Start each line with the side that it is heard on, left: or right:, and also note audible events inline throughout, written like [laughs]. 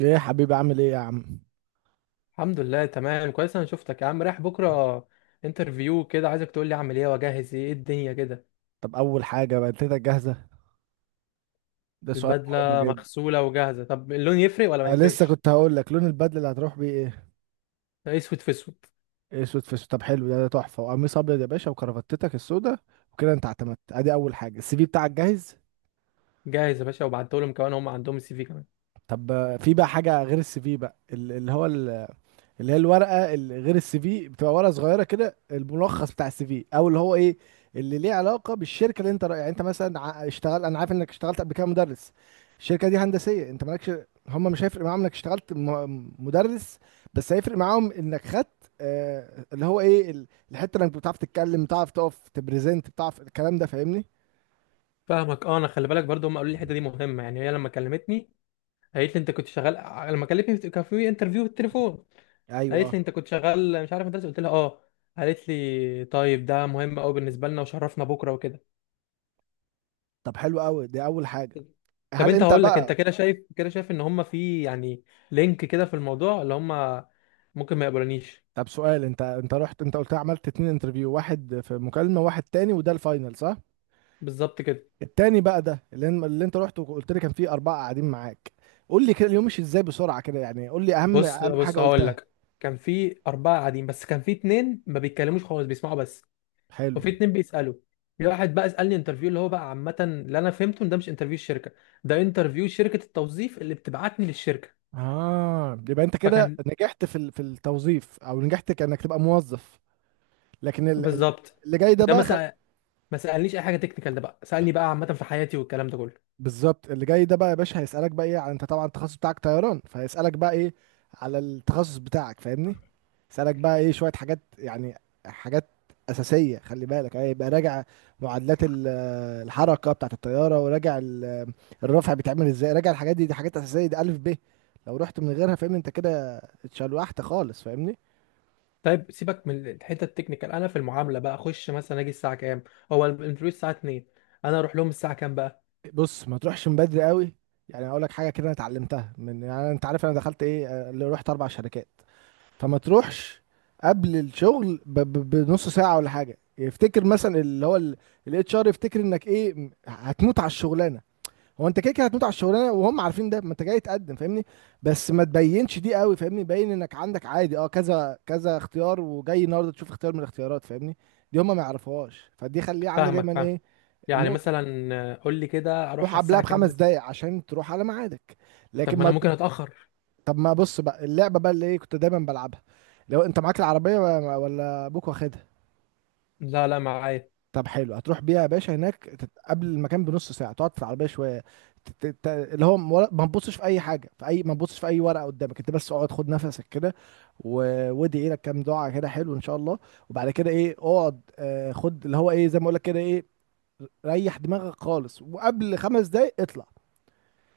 right: ايه يا حبيبي عامل ايه يا عم؟
left: الحمد لله، تمام، كويس. انا شفتك يا عم رايح بكره انترفيو كده، عايزك تقول لي اعمل ايه واجهز ايه. إيه الدنيا كده؟
right: طب اول حاجه، بنتك جاهزه؟ ده سؤال مهم
left: البدله
right: جدا.
left: مغسوله وجاهزه. طب اللون يفرق ولا ما
right: أه، لسه
left: يفرقش؟
right: كنت هقول لك، لون البدله اللي هتروح بيه ايه؟
left: اسود في اسود.
right: إيه، اسود في اسود؟ طب حلو ده تحفه، وقميص ابيض يا باشا وكرافتتك السودا، وكده انت اعتمدت. ادي اول حاجه، السي في بتاعك جاهز.
left: جاهز يا باشا، وبعته لهم كمان، هم عندهم السي في كمان.
right: طب في بقى حاجه غير السي في بقى اللي هي الورقه، اللي غير السي في بتبقى ورقه صغيره كده، الملخص بتاع السي في، او اللي هو ايه اللي ليه علاقه بالشركه اللي يعني انت مثلا اشتغل، انا عارف انك اشتغلت قبل كده مدرس. الشركه دي هندسيه، انت مالكش. هم مش هيفرق معاهم انك اشتغلت مدرس، بس هيفرق معاهم انك خدت آه اللي هو ايه الحته، انك بتعرف تتكلم، بتعرف تقف تبريزنت، بتعرف الكلام ده. فاهمني؟
left: فاهمك. اه، انا خلي بالك برضو هم قالوا لي الحته دي مهمه. يعني هي لما كلمتني قالت لي انت كنت شغال. لما كلمتني كان في انترفيو بالتليفون. قالت
right: ايوه.
left: لي انت كنت شغال، مش عارف، مدرسه. قلت لها اه. قالت لي طيب ده مهم قوي بالنسبه لنا، وشرفنا بكره وكده.
right: طب حلو قوي، دي اول حاجه.
left: طب
right: هل
left: انت،
right: انت
left: هقول لك، انت
right: بقى؟
left: كده شايف ان هم في يعني لينك كده في الموضوع اللي هم ممكن ما يقبلونيش.
right: طب سؤال، انت رحت، انت قلت عملت اتنين انترفيو، واحد في مكالمة، واحد تاني وده الفاينل، صح؟
left: بالظبط كده.
right: التاني بقى ده اللي انت رحت وقلت لي كان فيه أربعة قاعدين معاك. قول لي كده، اليوم مشي ازاي بسرعة كده، يعني قول لي أهم
left: بص
right: أهم حاجة
left: بص هقول
right: قلتها.
left: لك. كان في اربعه قاعدين، بس كان في اتنين ما بيتكلموش خالص، بيسمعوا بس.
right: حلو.
left: وفي اتنين بيسالوا. في واحد بقى سالني انترفيو اللي هو بقى عامه، اللي انا فهمته ان ده مش انترفيو الشركه، ده انترفيو شركه التوظيف اللي بتبعتني للشركه.
right: اه، يبقى انت كده
left: فكان،
right: نجحت في في التوظيف، او نجحت كأنك تبقى موظف، لكن
left: بالظبط.
right: اللي جاي ده
left: ده ما
right: بقى.
left: سأل، ما سالنيش اي حاجه تكنيكال، ده بقى سالني بقى عامه في حياتي والكلام ده كله.
right: بالظبط، اللي جاي ده بقى يا باشا هيسألك بقى ايه على، انت طبعا التخصص بتاعك طيران، فهيسألك بقى ايه على التخصص بتاعك، فاهمني؟ يسألك بقى ايه شوية حاجات يعني، حاجات أساسية. خلي بالك يعني، يبقى راجع معادلات الحركة بتاعة الطيارة، وراجع الرفع بيتعمل ازاي، راجع الحاجات دي، دي حاجات أساسية، دي ألف ب. لو رحت من غيرها فاهمني انت كده اتشلوحت خالص، فاهمني؟
left: طيب سيبك من الحته التكنيكال. انا في المعامله بقى اخش مثلا، اجي الساعه كام؟ هو الانترفيو الساعه 2، انا اروح لهم الساعه كام بقى؟
right: بص، ما تروحش من بدري قوي. يعني اقول لك حاجه كده، انا اتعلمتها من، يعني انت عارف انا دخلت ايه، اللي رحت 4 شركات، فما تروحش قبل الشغل بنص ساعة ولا حاجة، يفتكر مثلا اللي هو الاتش ار، يفتكر انك ايه هتموت على الشغلانه. هو انت كده كده هتموت على الشغلانه، وهم عارفين ده، ما انت جاي تقدم، فاهمني؟ بس ما تبينش دي قوي، فاهمني؟ بين انك عندك عادي اه كذا كذا اختيار، وجاي النهارده تشوف اختيار من الاختيارات، فاهمني؟ دي هم ما يعرفوهاش، فدي خليها عندك
left: فاهمك،
right: دايما
left: فاهم.
right: ايه،
left: يعني
right: نقطه.
left: مثلا، قول لي كده اروح
right: روح
left: على
right: قبلها
left: الساعه كام
right: بخمس
left: بس.
right: دقايق عشان تروح على ميعادك،
left: طب
right: لكن
left: ما انا
right: ما.
left: ممكن اتاخر.
right: طب ما بص بقى، اللعبه بقى اللي ايه كنت دايما بلعبها، لو انت معاك العربيه، ولا ابوك واخدها.
left: لا، لا، معايا.
right: طب حلو، هتروح بيها يا باشا هناك قبل المكان بنص ساعه، تقعد في العربيه شويه، اللي هو ما تبصش في اي حاجه، في اي ما تبصش في اي ورقه قدامك، انت بس اقعد خد نفسك كده، وادعي لك كام دعاء كده حلو ان شاء الله، وبعد كده ايه، اقعد خد اللي هو ايه، زي ما اقول لك كده ايه، ريح دماغك خالص، وقبل خمس دقايق اطلع.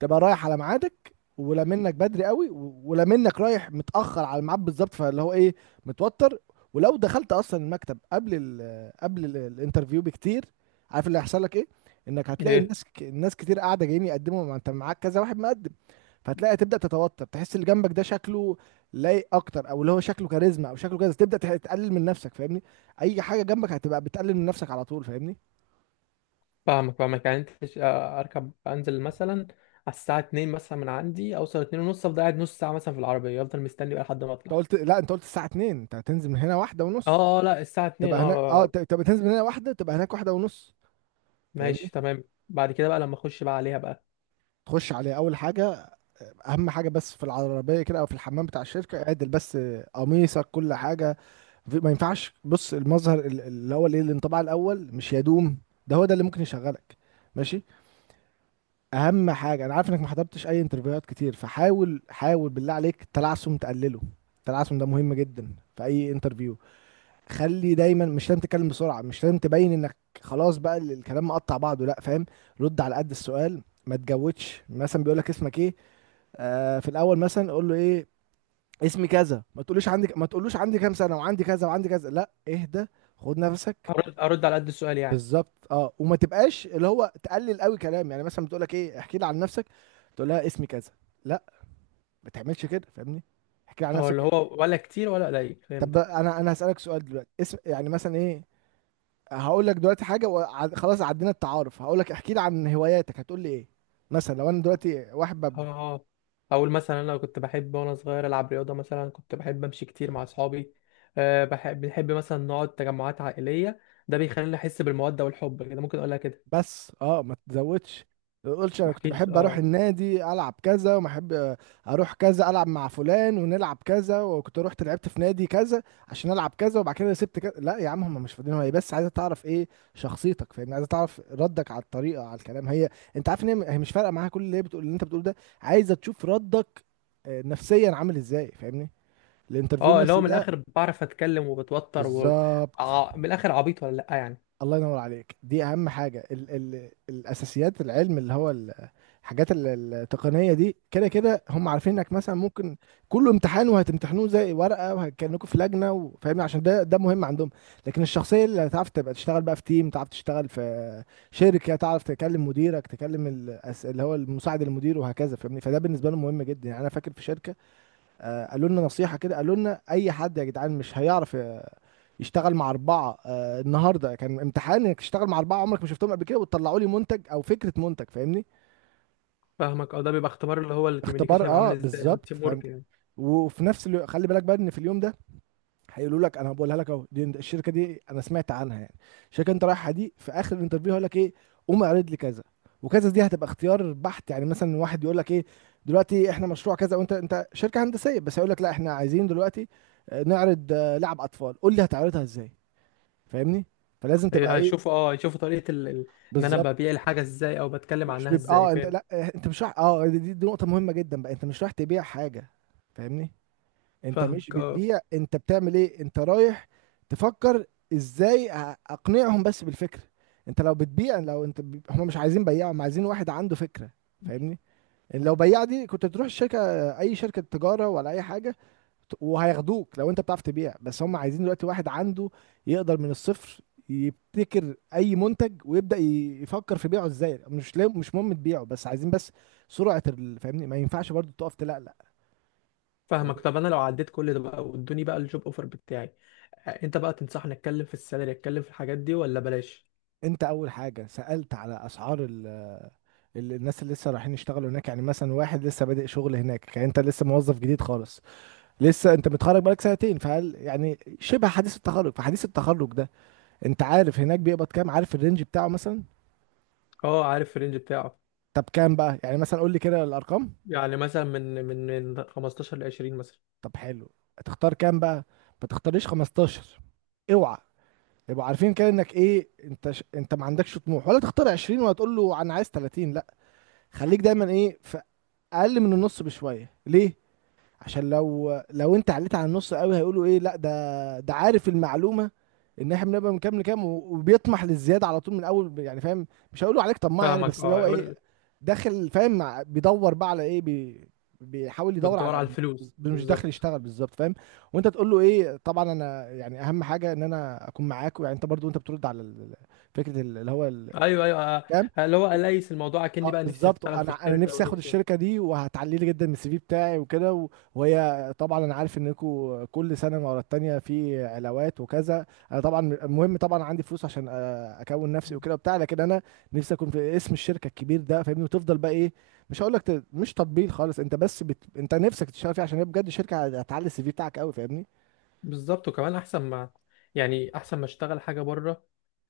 right: تبقى رايح على ميعادك، ولا منك بدري قوي، ولا منك رايح متأخر على الميعاد بالظبط، فاللي هو ايه، متوتر. ولو دخلت اصلا المكتب قبل ال الانترفيو بكتير، عارف اللي هيحصل لك ايه؟ انك هتلاقي
left: ايه.
right: الناس الناس كتير قاعده، جايين يقدموا، ما انت معاك كذا واحد مقدم، فهتلاقي تبدأ تتوتر، تحس اللي جنبك ده شكله لايق اكتر، او اللي هو شكله كاريزما، او شكله كذا، تبدأ تقلل من نفسك، فاهمني؟ اي حاجه جنبك هتبقى بتقلل من نفسك على طول، فاهمني؟
left: فاهمك، فاهمك. يعني انت اركب انزل مثلا على الساعه 2. مثلا من عندي اوصل 2 ونص، افضل قاعد نص ساعه مثلا في العربيه، افضل مستني بقى لحد ما
right: انت
left: اطلع.
right: قلت لا، انت قلت الساعه 2 انت هتنزل من هنا واحدة ونص،
left: اه، اه، لا، الساعه 2.
right: تبقى
left: اه،
right: هناك. اه تبقى تنزل من هنا واحده، تبقى هناك واحده ونص. فاهمني؟
left: ماشي، تمام. بعد كده بقى لما اخش بقى عليها بقى.
right: تخش على اول حاجه، اهم حاجه، بس في العربيه كده او في الحمام بتاع الشركه اعدل بس قميصك، كل حاجه. ما ينفعش، بص، المظهر اللي هو الايه، الانطباع الاول مش يدوم، ده هو ده اللي ممكن يشغلك، ماشي؟ اهم حاجه، انا عارف انك ما حضرتش اي انترفيوهات كتير، فحاول بالله عليك التلعثم تقلله، التلعثم ده مهم جدا في اي انترفيو. خلي دايما، مش لازم تتكلم بسرعه، مش لازم تبين انك خلاص بقى الكلام مقطع بعضه، لا فاهم. رد على قد السؤال، ما تجودش. مثلا بيقول لك اسمك ايه، آه في الاول مثلا قول له ايه، اسمي كذا، ما تقولوش عندي، ما تقولوش عندي كام سنه وعندي كذا وعندي كذا، لا، اهدى، خد نفسك.
left: ارد على قد السؤال يعني.
right: بالظبط، اه. وما تبقاش اللي هو تقلل قوي كلام، يعني مثلا بتقول لك ايه، احكي لي عن نفسك، تقول لها اسمي كذا، لا، ما تعملش كده، فاهمني؟ احكي لي عن
left: هو اللي
right: نفسك.
left: هو، ولا كتير ولا قليل؟
right: طب
left: فهمتك.
right: انا هسالك سؤال دلوقتي، اسم يعني مثلا ايه، هقول لك دلوقتي حاجه، خلاص عدينا التعارف، هقول لك احكي لي عن هواياتك، هتقول لي ايه؟ مثلا لو انا دلوقتي واحد
left: اه، اه. اقول مثلا انا كنت بحب وانا صغير العب رياضه، مثلا كنت بحب امشي كتير مع اصحابي. بنحب مثلا نقعد تجمعات عائليه، ده بيخليني احس بالموده والحب كده. ممكن اقولها كده؟
right: بس اه ما تزودش، ما تقولش
left: ما
right: انا كنت
left: احكيش.
right: بحب اروح
left: اه،
right: النادي، العب كذا، وما احب اروح كذا، العب مع فلان، ونلعب كذا، وكنت رحت لعبت في نادي كذا عشان العب كذا، وبعد كده سبت كذا، لا يا عم هم مش فاضيين، هي بس عايزه تعرف ايه، شخصيتك، فاهمني؟ عايزه تعرف ردك على الطريقه، على الكلام، هي انت عارف ان هي مش فارقه معاها كل اللي هي بتقول، اللي انت بتقوله ده، عايزه تشوف ردك نفسيا عامل ازاي، فاهمني؟ الانترفيو
left: اه، اللي هو
right: النفسي
left: من
right: ده.
left: الاخر بعرف اتكلم وبتوتر و
right: بالظبط.
left: من الاخر، عبيط ولا لا يعني؟
right: الله ينور عليك، دي اهم حاجه. ال الاساسيات، العلم اللي هو الحاجات التقنيه دي، كده كده هم عارفين انك مثلا ممكن، كله امتحان وهتمتحنوه زي ورقه، وهتكلمكم في لجنه، وفاهمني عشان ده ده مهم عندهم، لكن الشخصيه اللي هتعرف تبقى تشتغل بقى في تيم، تعرف تشتغل في شركه، تعرف تكلم مديرك، تكلم اللي هو المساعد المدير، وهكذا، فاهمني؟ فده بالنسبه لهم مهم جدا. يعني انا فاكر في شركه، قالوا لنا نصيحه كده، قالوا لنا اي حد يا جدعان مش هيعرف يشتغل مع 4، آه النهارده كان امتحان انك تشتغل مع 4 عمرك ما شفتهم قبل كده، وتطلعوا لي منتج او فكره منتج، فاهمني؟
left: فاهمك. اه، ده بيبقى اختبار اللي هو الكوميونيكيشن
right: اختبار،
left: هيبقى
right: اه
left: عامل ازاي، او
right: بالظبط.
left: التيم ورك
right: فانت
left: يعني.
right: وفي نفس الوقت خلي بالك بقى ان في اليوم ده هيقولوا لك، انا بقولها لك اهو، دي الشركه، دي انا سمعت عنها يعني، الشركه انت رايحها دي، في اخر الانترفيو هيقول لك ايه، قوم اعرض لي كذا وكذا، دي هتبقى اختيار بحت، يعني مثلا واحد يقول لك ايه، دلوقتي احنا مشروع كذا، وانت شركه هندسيه بس، هيقول لك لا، احنا عايزين دلوقتي نعرض لعب اطفال، قول لي هتعرضها ازاي، فاهمني؟ فلازم تبقى
left: إيه،
right: ايه.
left: هيشوفوا. اه، طريقه ان انا
right: بالظبط.
left: ببيع الحاجه ازاي او بتكلم
right: مش
left: عنها
right: بيبقى
left: ازاي،
right: اه انت
left: فاهم؟
right: لا، اه، انت مش رايح اه دي نقطة مهمة جدا بقى، انت مش رايح تبيع حاجة، فاهمني؟ انت مش
left: فاهمك، اه.
right: بتبيع، انت بتعمل ايه، انت رايح تفكر ازاي اقنعهم بس بالفكرة. انت لو بتبيع، لو انت ب... هم مش عايزين بياع، هم عايزين واحد عنده فكرة، فاهمني؟ لو بياع دي كنت تروح الشركة، اي شركة تجارة ولا اي حاجة، وهياخدوك لو انت بتعرف تبيع. بس هم عايزين دلوقتي واحد عنده، يقدر من الصفر يبتكر اي منتج، ويبدأ يفكر في بيعه ازاي، مش مش مهم تبيعه، بس عايزين بس سرعة فاهمني؟ ما ينفعش برضو تقف تلقلق،
left: فاهمك.
right: فاهمني؟
left: طب انا لو عديت كل ده بقى، وادوني بقى الجوب اوفر بتاعي، انت بقى تنصحني اتكلم في السالري، اتكلم في الحاجات دي ولا بلاش؟
right: انت اول حاجة سألت على اسعار الناس اللي لسه رايحين يشتغلوا هناك، يعني مثلا واحد لسه بادئ شغل هناك، يعني انت لسه موظف جديد خالص، لسه انت متخرج بقالك سنتين، فهل يعني شبه حديث التخرج، فحديث التخرج ده انت عارف هناك بيقبض كام، عارف الرينج بتاعه مثلا.
left: اه، عارف الرينج بتاعه.
right: طب كام بقى، يعني مثلا قول لي كده الارقام.
left: يعني مثلا من 15 ل 20 مثلا.
right: طب حلو، هتختار كام بقى؟ ما تختاريش 15، اوعى، يبقوا عارفين كده انك ايه، انت ش... انت ما عندكش طموح، ولا تختار 20، ولا تقول له انا عايز 30، لا، خليك دايما ايه، في اقل من النص بشويه. ليه؟ عشان لو انت عليت على النص قوي، هيقولوا ايه، لا ده ده عارف المعلومه ان احنا بنبقى من كام لكام، وبيطمح للزياده على طول من اول، يعني فاهم؟ مش هيقولوا عليك طماع يعني،
left: فاهمك،
right: بس اللي
left: اه،
right: هو ايه،
left: يقول.
right: داخل فاهم، بيدور بقى على ايه، بي، بيحاول يدور
left: بتدور
right: على،
left: على الفلوس
right: مش داخل
left: بالظبط.
right: يشتغل، بالظبط، فاهم؟ وانت تقول له ايه، طبعا انا يعني اهم حاجه ان انا اكون معاك، يعني انت برضو انت بترد على فكره اللي هو
left: ايوه، ايوه،
right: الكام.
left: اللي هو، اليس الموضوع، اكني
right: اه
left: بقى نفسي
right: بالظبط،
left: اشتغل في
right: انا
left: الشركه،
right: نفسي اخد
left: ونفسي،
right: الشركه
left: ونفسي.
right: دي، وهتعلي لي جدا من السي في بتاعي، وكده وهي طبعا، انا عارف انكم كل سنه ورا التانيه في علاوات وكذا، انا طبعا المهم طبعا عندي فلوس عشان اكون نفسي وكده وبتاع، لكن انا نفسي اكون في اسم الشركه الكبير ده، فاهمني؟ وتفضل بقى ايه، مش هقول لك مش تطبيل خالص، انت بس بت... انت نفسك تشتغل فيها عشان هي بجد شركه هتعلي السي في بتاعك قوي، فاهمني؟
left: بالظبط. وكمان احسن ما، يعني احسن ما اشتغل حاجه بره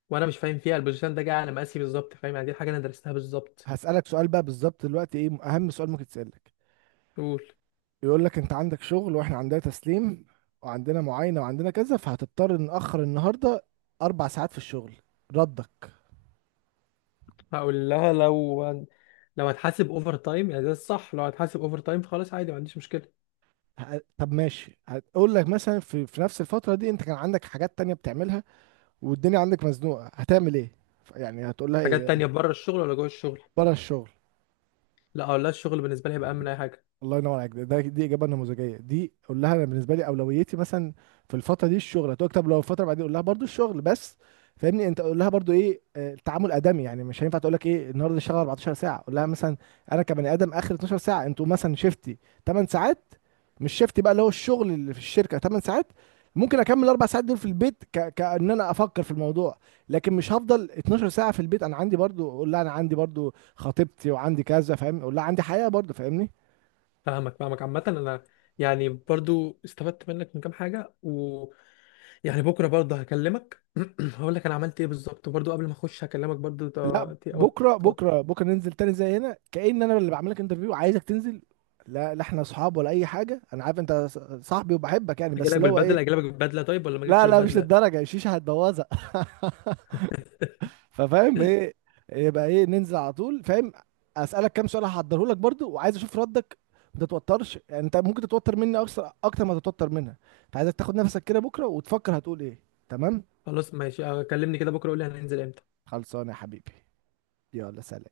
left: وانا مش فاهم فيها، البوزيشن ده جاي على مقاسي بالظبط، فاهم يعني؟ دي حاجه انا درستها بالظبط.
right: هسالك سؤال بقى بالظبط دلوقتي، ايه اهم سؤال ممكن تسالك،
left: قول.
right: يقول لك انت عندك شغل، واحنا عندنا تسليم، وعندنا معاينة، وعندنا كذا، فهتضطر نأخر النهاردة 4 ساعات في الشغل، ردك؟
left: هقول لها لو هتحاسب اوفر تايم يعني، ده الصح. لو هتحاسب اوفر تايم فخلاص، عادي، ما عنديش مشكله.
right: ه- طب ماشي، هقول لك مثلا في نفس الفترة دي انت كان عندك حاجات تانية بتعملها، والدنيا عندك مزنوقة، هتعمل ايه؟ يعني هتقول لها
left: حاجات
right: ايه؟
left: تانية بره الشغل ولا جوه الشغل؟
right: بره الشغل.
left: لا، اقول لها الشغل بالنسبه لي هيبقى اهم من اي حاجه.
right: الله ينور عليك، ده دي اجابه نموذجيه، دي قول لها انا بالنسبه لي اولويتي مثلا في الفتره دي الشغل، هتقول لك طب لو الفتره بعدين، قول لها برضو الشغل، بس فاهمني، انت قول لها برضو ايه، التعامل ادمي، يعني مش هينفع تقول لك ايه النهارده اشتغل 14 ساعه، قول لها مثلا انا كبني ادم اخر 12 ساعه انتوا مثلا شفتي 8 ساعات، مش شفتي بقى اللي هو الشغل اللي في الشركه 8 ساعات، ممكن اكمل الاربع ساعات دول في البيت، ك... كان انا افكر في الموضوع، لكن مش هفضل 12 ساعه في البيت، انا عندي برضو، قول لها انا عندي برضو خطيبتي وعندي كذا، فاهم؟ قول لها عندي حياه برضو، فاهمني؟
left: فاهمك، فاهمك. عامه انا، يعني برضو استفدت منك من كام حاجه، و، يعني بكره برضه هكلمك. [clears throat] هقول لك انا عملت ايه بالظبط برضه، قبل ما اخش هكلمك برضه.
right: لا،
left: ت- ت- أو-
right: بكره
left: أو-
right: بكره بكره ننزل تاني زي هنا، كأن انا اللي بعمل لك انترفيو، عايزك تنزل. لا احنا اصحاب ولا اي حاجه، انا عارف انت صاحبي وبحبك يعني، بس اللي هو ايه.
left: اجي لك بالبدله طيب، ولا ما
right: لا
left: اجيلكش
right: لا مش
left: بالبدله؟
right: للدرجه، الشيشه هتبوظها. [laughs] ففاهم
left: [laughs]
right: ايه؟ يبقى ايه، ننزل على طول، فاهم؟ اسالك كام سؤال هحضره لك برضو، وعايز اشوف ردك، ما تتوترش. يعني انت ممكن تتوتر مني اكتر ما تتوتر منها، فعايزك تاخد نفسك كده بكره وتفكر هتقول ايه. تمام؟
left: خلاص، ماشي. كلمني كده بكره قول لي هننزل امتى.
right: خلصانه يا حبيبي، يلا سلام.